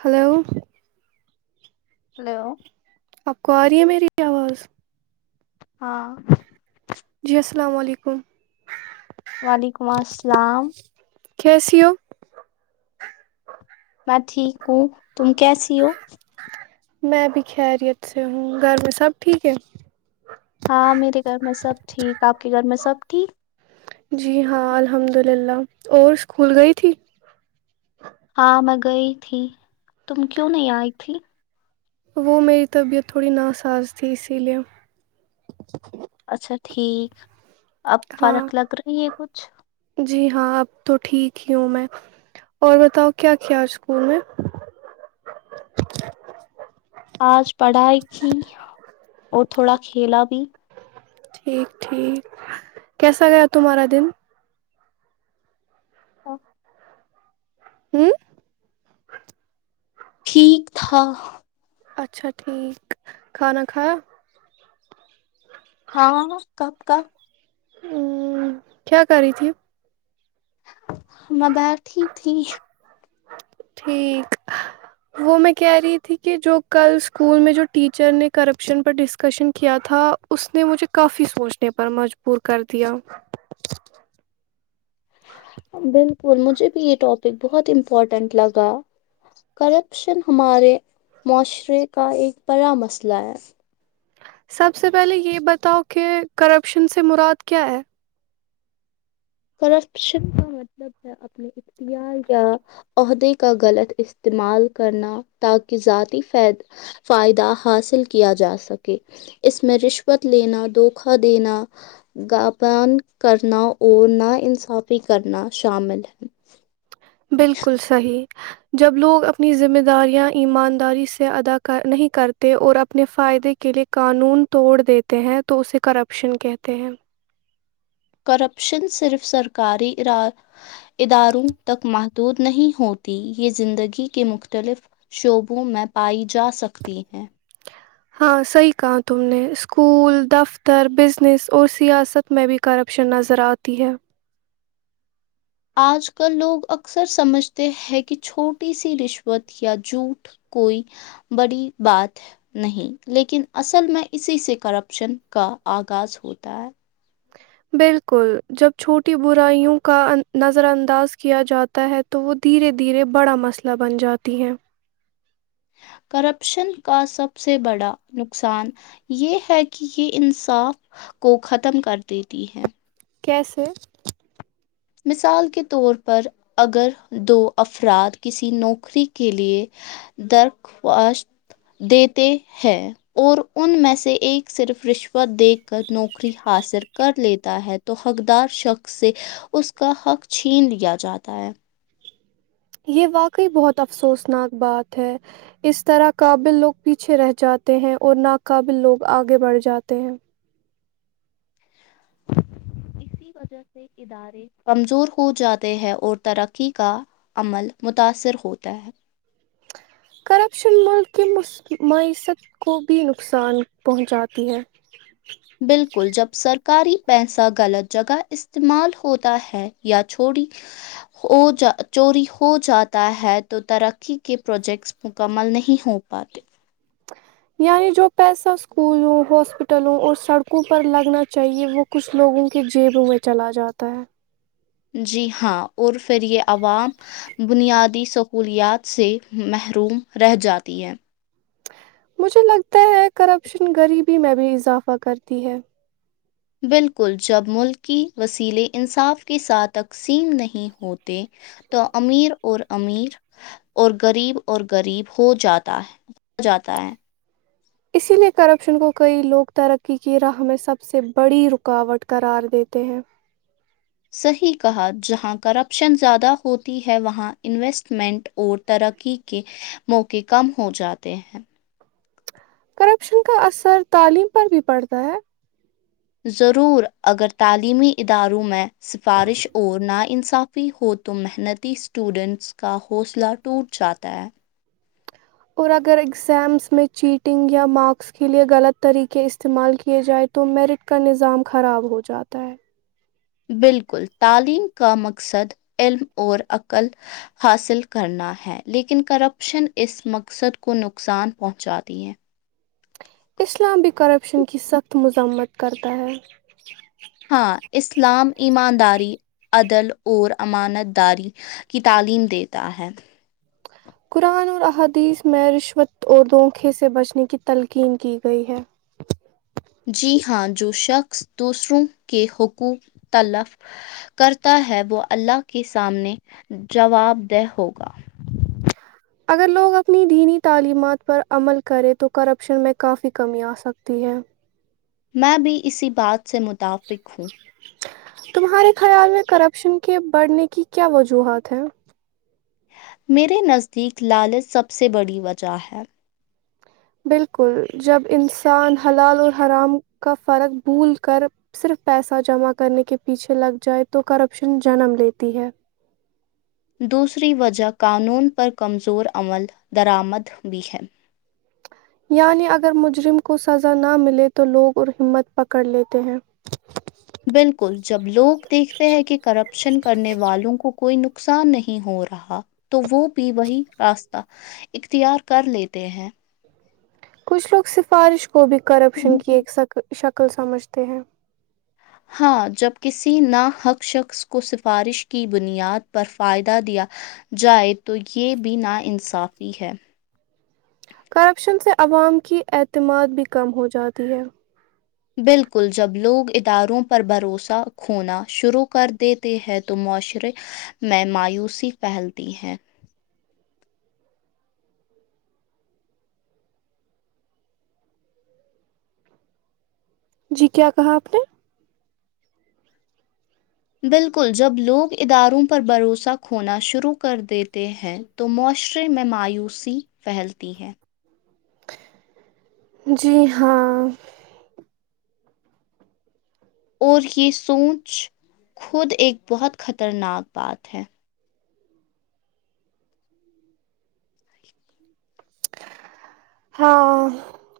hello hello آپ کو آ رہی ہے میری آواز ہاں جی السلام علیکم وعلیکم السلام کیسییو میں ٹھیک ہوں تم کیسی ہو میں بھی خیریت سے ہوں گھر میں سب ٹھیک ہے ہاں میرے گھر میں سب ٹھیک آپ کے گھر میں سب ٹھیک جی ہاں الحمد للہ اور اسکول گئی تھی ہاں میں گئی تھی تم کیوں نہیں آئی تھی وہ میری طبیعت تھوڑی ناساز تھی اسی لیے اچھا ٹھیک اب ہاں فرق لگ رہی ہے کچھ جی ہاں اب تو ٹھیک ہی ہوں میں اور بتاؤ کیا کیاج اسکول میں آج پڑھائی کی اور تھوڑا کھیلا بھی ٹھیک ٹھیک کیسا گیا تمہارا دن ا ہوں ٹھیک تھا اچھا ٹھیک کھانا کھا کی ا کیا کری تھی بات ٹھیک تھی کہ وہ میں کہہ رہی تھی کہ جو کل سکول میں جو ٹیچر نے کرپشن کو ڈسکشن کیا تھا اس نے مجھے کافی سوچنے پر مجبور کر دیا بالکل مجھے بھی یہ ٹاپک بہت امپورٹنٹ لگا کرپشن ہمارے معاشرے کا ایک بڑا مسئلہ ہے سب سے پہلے یہ بتاؤ کہ کرپشن سے مراد کیا ہے کرپشن کا مطلب ہے اپنے اختیار یا عہدے کا غلط استعمال کرنا تاکہ ذاتی فائدہ حاصل کیا جا سکے اس میں رشوت لینا دھوکا دینا گاپان کرنا اور نہ انصافی کرنا شامل ہے بالکل صحی جب لوگ اپنی ذمہ داریاں ایمانداری سے ادا نہیں کرتے اور اپنے فائدے کے لئے قانون توڑ دیتے ہیں تو اسے کرپشن کہتے ہیں کرپشن صرف سرکاری اداروں تک محدود نہیں ہوتی یہ زندگی کے مختلف شعبوں میں پائی جاسکتی ہے ہاں صحیح کہا تم نے اسکول دفتر بزنس اور سیاست میں بھی کرپشن نظر آتی ہے آج کل لوگ اکثر سمجھتے ہیں کہ چھوٹی سی رشوت یا جھوٹ کوئی بڑی بات نہیں لیکن اصل میں اسی سے کرپشن کا آغاز ہوتا ہے بالکل جب چھوٹی برائیوں کا نظر انداز کیا جاتا ہے تو وہ دھیرے دھیرے بڑا مسئلہ بن جاتی ہیں کرپشن کا سب سے بڑا نقصان یہ ہے کہ یہ انصاف کو ختم کر دیتی ہے کیسے مثال کے طور پر اگر دو افراد کسی نوکری کے لیے درخواست دیتے ہیں اور ان میں سے ایک صرف رشوت دیکھ کر نوکری حاصل کر لیتا ہے تو حقدار شخص سے اس اس کا حق چھین لیا جاتا ہے یہ واقعی بہت افسوسناک بات ہے اس طرح قابل لوگ پیچھے رہ جاتے ہیں اور ناقابل لوگ آگے بڑھ جاتے ہیں اسی وجہ سے ادارے کمزور ہو جاتے ہیں اور ترقی کا عمل متاثر ہوتا ہے کرپشن ملک کی معیشت کو بھی نقصان پہنچاتی ہے کاری پیسہ غلط جگہ استعمال ہوتا ہے یا چوروری ہو جا چوری ہو جاتا ہے تو ترقی کے پروجیکٹس مکمل نہیں ہو پاتے یعنی جو پیسہ اسکولوں ہاسپٹلوں اور سڑکوں پر لگنا چاہیے وہ کچھ لوگوں کے جیبوں میں چلا جاتا ہے جی ہاں اور پھر یہ عوام بنیادی سہولیات سے محروم رہ جاتی ہے مجھے لگتا ہے کرپشن غریبی میں بھی اضافہ کرتی ہے بالکل جب ملک کی وسیلے انصاف کے ساتھ تقسیم نہیں ہوتے تو امیر اور غریب اور غب ہو جاتا ہے اسی لیے کرپشن کو کئی لوگ ترقی کی راہ میں سب سے بڑی رکاوٹ قرار دیتے ہیں صحیح کہا جہاں کرپشن زیادہ ہوتی ہے وہاں انویسٹمنٹ اور ترقی کے موقعے کم ہو جاتے ہیں کرپشن کا اثر تعلیم پر بھی پڑتا ہے ضرور اگر تعلیمی اداروں میں سفارش اور نا انصاف ہو تو محنتی اسٹوڈنٹس کا حوصلہ ٹوٹ جاتا ہے اور اگر اگزامز میں چیٹنگ یا مارکس کے لئے غلط طریقے استعمال کیے جائے تو میرٹ کا نظام خراب ہو جاتا ہے بالکل تعلیم کا مقصد علم اور عقل حاصل کرنا ہے لیکن کرپشن اس مقصد کو نقصان پہنچاتی ہے اسلام بھی کرپشن کی سخت مذمت کرتا ہے ہاں اسلام ایمانداری عدل اور امانت داری کی تعلیم دیتا ہے قرآن اور احادیث میں رشوت اور دھونکے سے بچنے کی تلقین کی گئی ہے جی ہاں جو شخص دوسروں کے حقوق تلف کرتا ہے وہ اللہ کے سامنے جواب دہ ہو گا اگر لوگ اپنی دینی تعلیمات پر عمل کریں تو کرپشن میں کافی کمی آسکتی ہے میں بھی اسی بات سے متفق ہوں تمہارے خیال میں کرپشن کے بڑھنے کی کیا وجوہات ہیں میرے نزدیک لالچ سب سے بڑی وجہ ہے بالکل جب انسان حلال اور حرام کا فرق بھول کر صرف پیسہ جمع کرنے کے پیچھے لگ جائے تو کرپشن جنم لیتی ہے دوسری وجہ قانون پر کمزور عمل درامد بھی ہے یعنی اگر مجرم کو سزا نہ ملے تو لوگ اور ہمت پکڑ لیتے ہیں بالکل جب لوگ دیکھتے ہیں کہ کرپشن کرنے والوں کو کوئی نقصان نہیں ہو رہا تو وہ بھی وہی راستہ اختیار کر لیتے ہیں کچھ لوگ سفارش وہ بھی کرپشن ہیں کی ایک سک شکل سمجھتے ہیں ہاں جب کسی نا حق شخص کو سفارش کی بنیاد پر فائدہ دیا جائے تو یہ بھی نا انصافی ہے کرپشن سے عوام کی اعتماد بھی کم ہوجاتی ہے بالکل جب لوگ اداروں پر بھروسہ کھونا شروع کر دیتے ہیں تو معاشرے میں مایوسی پھیلتی ہیں جی کیا کہا آپ نے بالکل جب لوگ اداروں پر بھروسہ کھونا شروع کر دیتے ہیں تو معاشرے میں مایوسی پھیلتی ہے جی ہاں اور یہ سوچ خود ایک بہت خطرناک بات ہے ہاں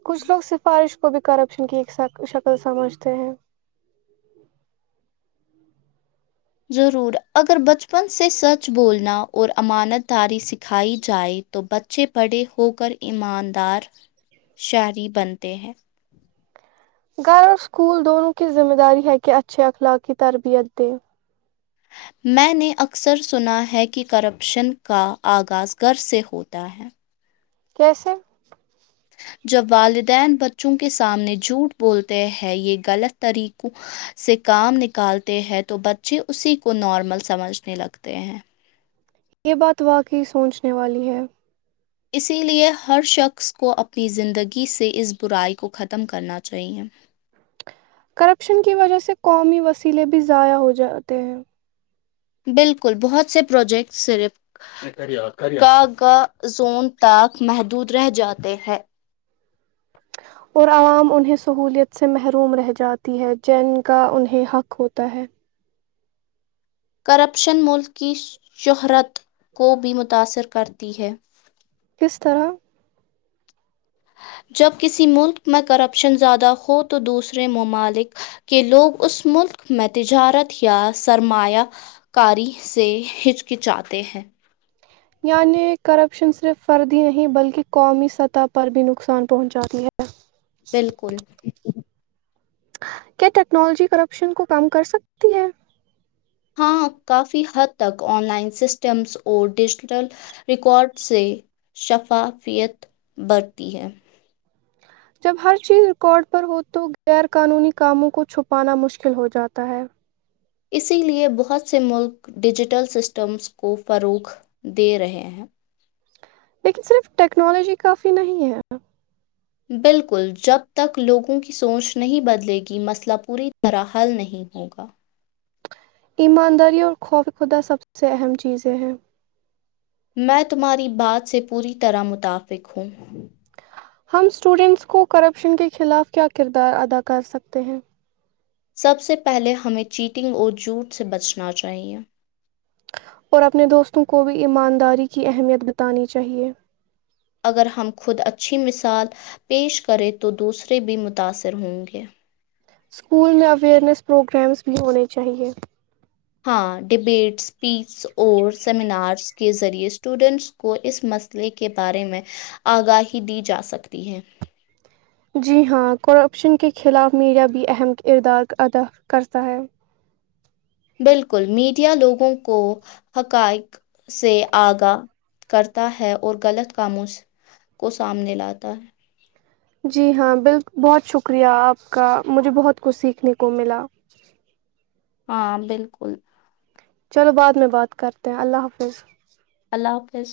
کچھ لوگ سفارش کو بھی کرپشن کی ایک شکل سمجھتے ہیں ضرور اگر بچپن سے سچ بولنا اور امانت داری سکھائی جائے تو بچے پڑے ہوکر ایماندار شہری بنتے ہیں گھر اور اسکول دونوں کی ذمہ داری ہے کہ اچھے اخلاق کی تربیت دے میں نے اکثر سنا ہے کہ کرپشن کا آغاز گر سے ہوتا ہے کیسے جب والدین بچوں کے سامنے جھوٹ بولتے ہیں غلط طریقوں سے کام نکالتے ہیں تو بچے اسی کو نارمل سمجھنے لگتے ہیں یہ بات واقعی سوچنے والی ہے اسی لے ہر شخص کو اپنی زندگی سے اس برائی کو ختم کرنا چاہیے کرپشن کی وجہ سے قومی وسیلے بھی ضائع ہو جاتے ہیں بالکل بہت سے پروجیکٹ صرف کاگ زون تک محدود رہ جاتے ہیں اور عوام انہیں سہولیت سے محروم رہ جاتی ہے جن کا انہیں حق ہوتا ہے کرپشن ملک کی شہرت کو بھی متاثر کرتی ہے کس طرح جب کسی ملک میں کرپشن زیادہ ہو تو دوسرے ممالک کے لوگ اس ملک میں تجارت یا سرمایہ کاری سے ہچکچاتے ہیں یعنی کرپشن صرف فرد ہی نہیں بلکہ قومی سطح پر بھی نقصان پہنچاتی ہے بالکل کیا ٹیکنالوجی کرپشن کو کم کر سکتی ہے ہاں کافی حد تک آن لائن سسٹمز اور ڈیجیٹل ریکارڈ سے شفافیت بڑھتی ہے جب ہر چیز ریکارڈ پر ہو تو غیر قانونی کاموں کو چھپانا مشکل ہو جاتا ہے اسی لیے بہت سے ملک ڈیجیٹل سسٹمز کو فروغ دے رہے ہیں لیکن صرف ٹیکنالوجی کافی نہیں ہے بالکل جب تک لوگوں کی سوچ نہیں بدلے گی مسئلہ پوری طرح حل نہیں ہوگا ایمانداری اور خوف خدا سب سے اہم چیزیں ہیں میں تمہاری بات سے پوری طرح متفق ہوں ہم اسٹوڈنٹس کو کرپشن کے خلاف کیا کردار ادا کر سکتے ہیں سب سے پہلے ہمیں چیٹنگ اور جھوٹ سے بچنا چاہیئے اور اپنے دوستوں کو بھی ایمانداری کی اہمیت بتانی چاہیے اگر ہم خود اچھی مثال پیش کرے تو دوسرے بھی متاثر ہوں گے اسکول میں اویرنیس پروگرامز بھی ہونے چاہیئے ہاں ڈبیٹ اسپیچ اور سیمینارس کے ذریعے اسٹوڈنٹس کو اس مسئلے کے بارے میں آگاہی دی جا سکتی ہے جی ہاں کرپشن کے خلاف میڈیا بھی اہم کردار ادا کرتا ہے بالکل میڈیا لوگوں کو حقائق سے آگا کرتا ہے اور غلط کاموں کو سامنے لاتا ہے جی ہاں بالک بہت شکریہ آپ کا مجھے بہت کچھ سیکھنے کو ملا ہاں بالکل چلو بعد میں بات کرتے ہیں اللہ حافظ اللہ حافظ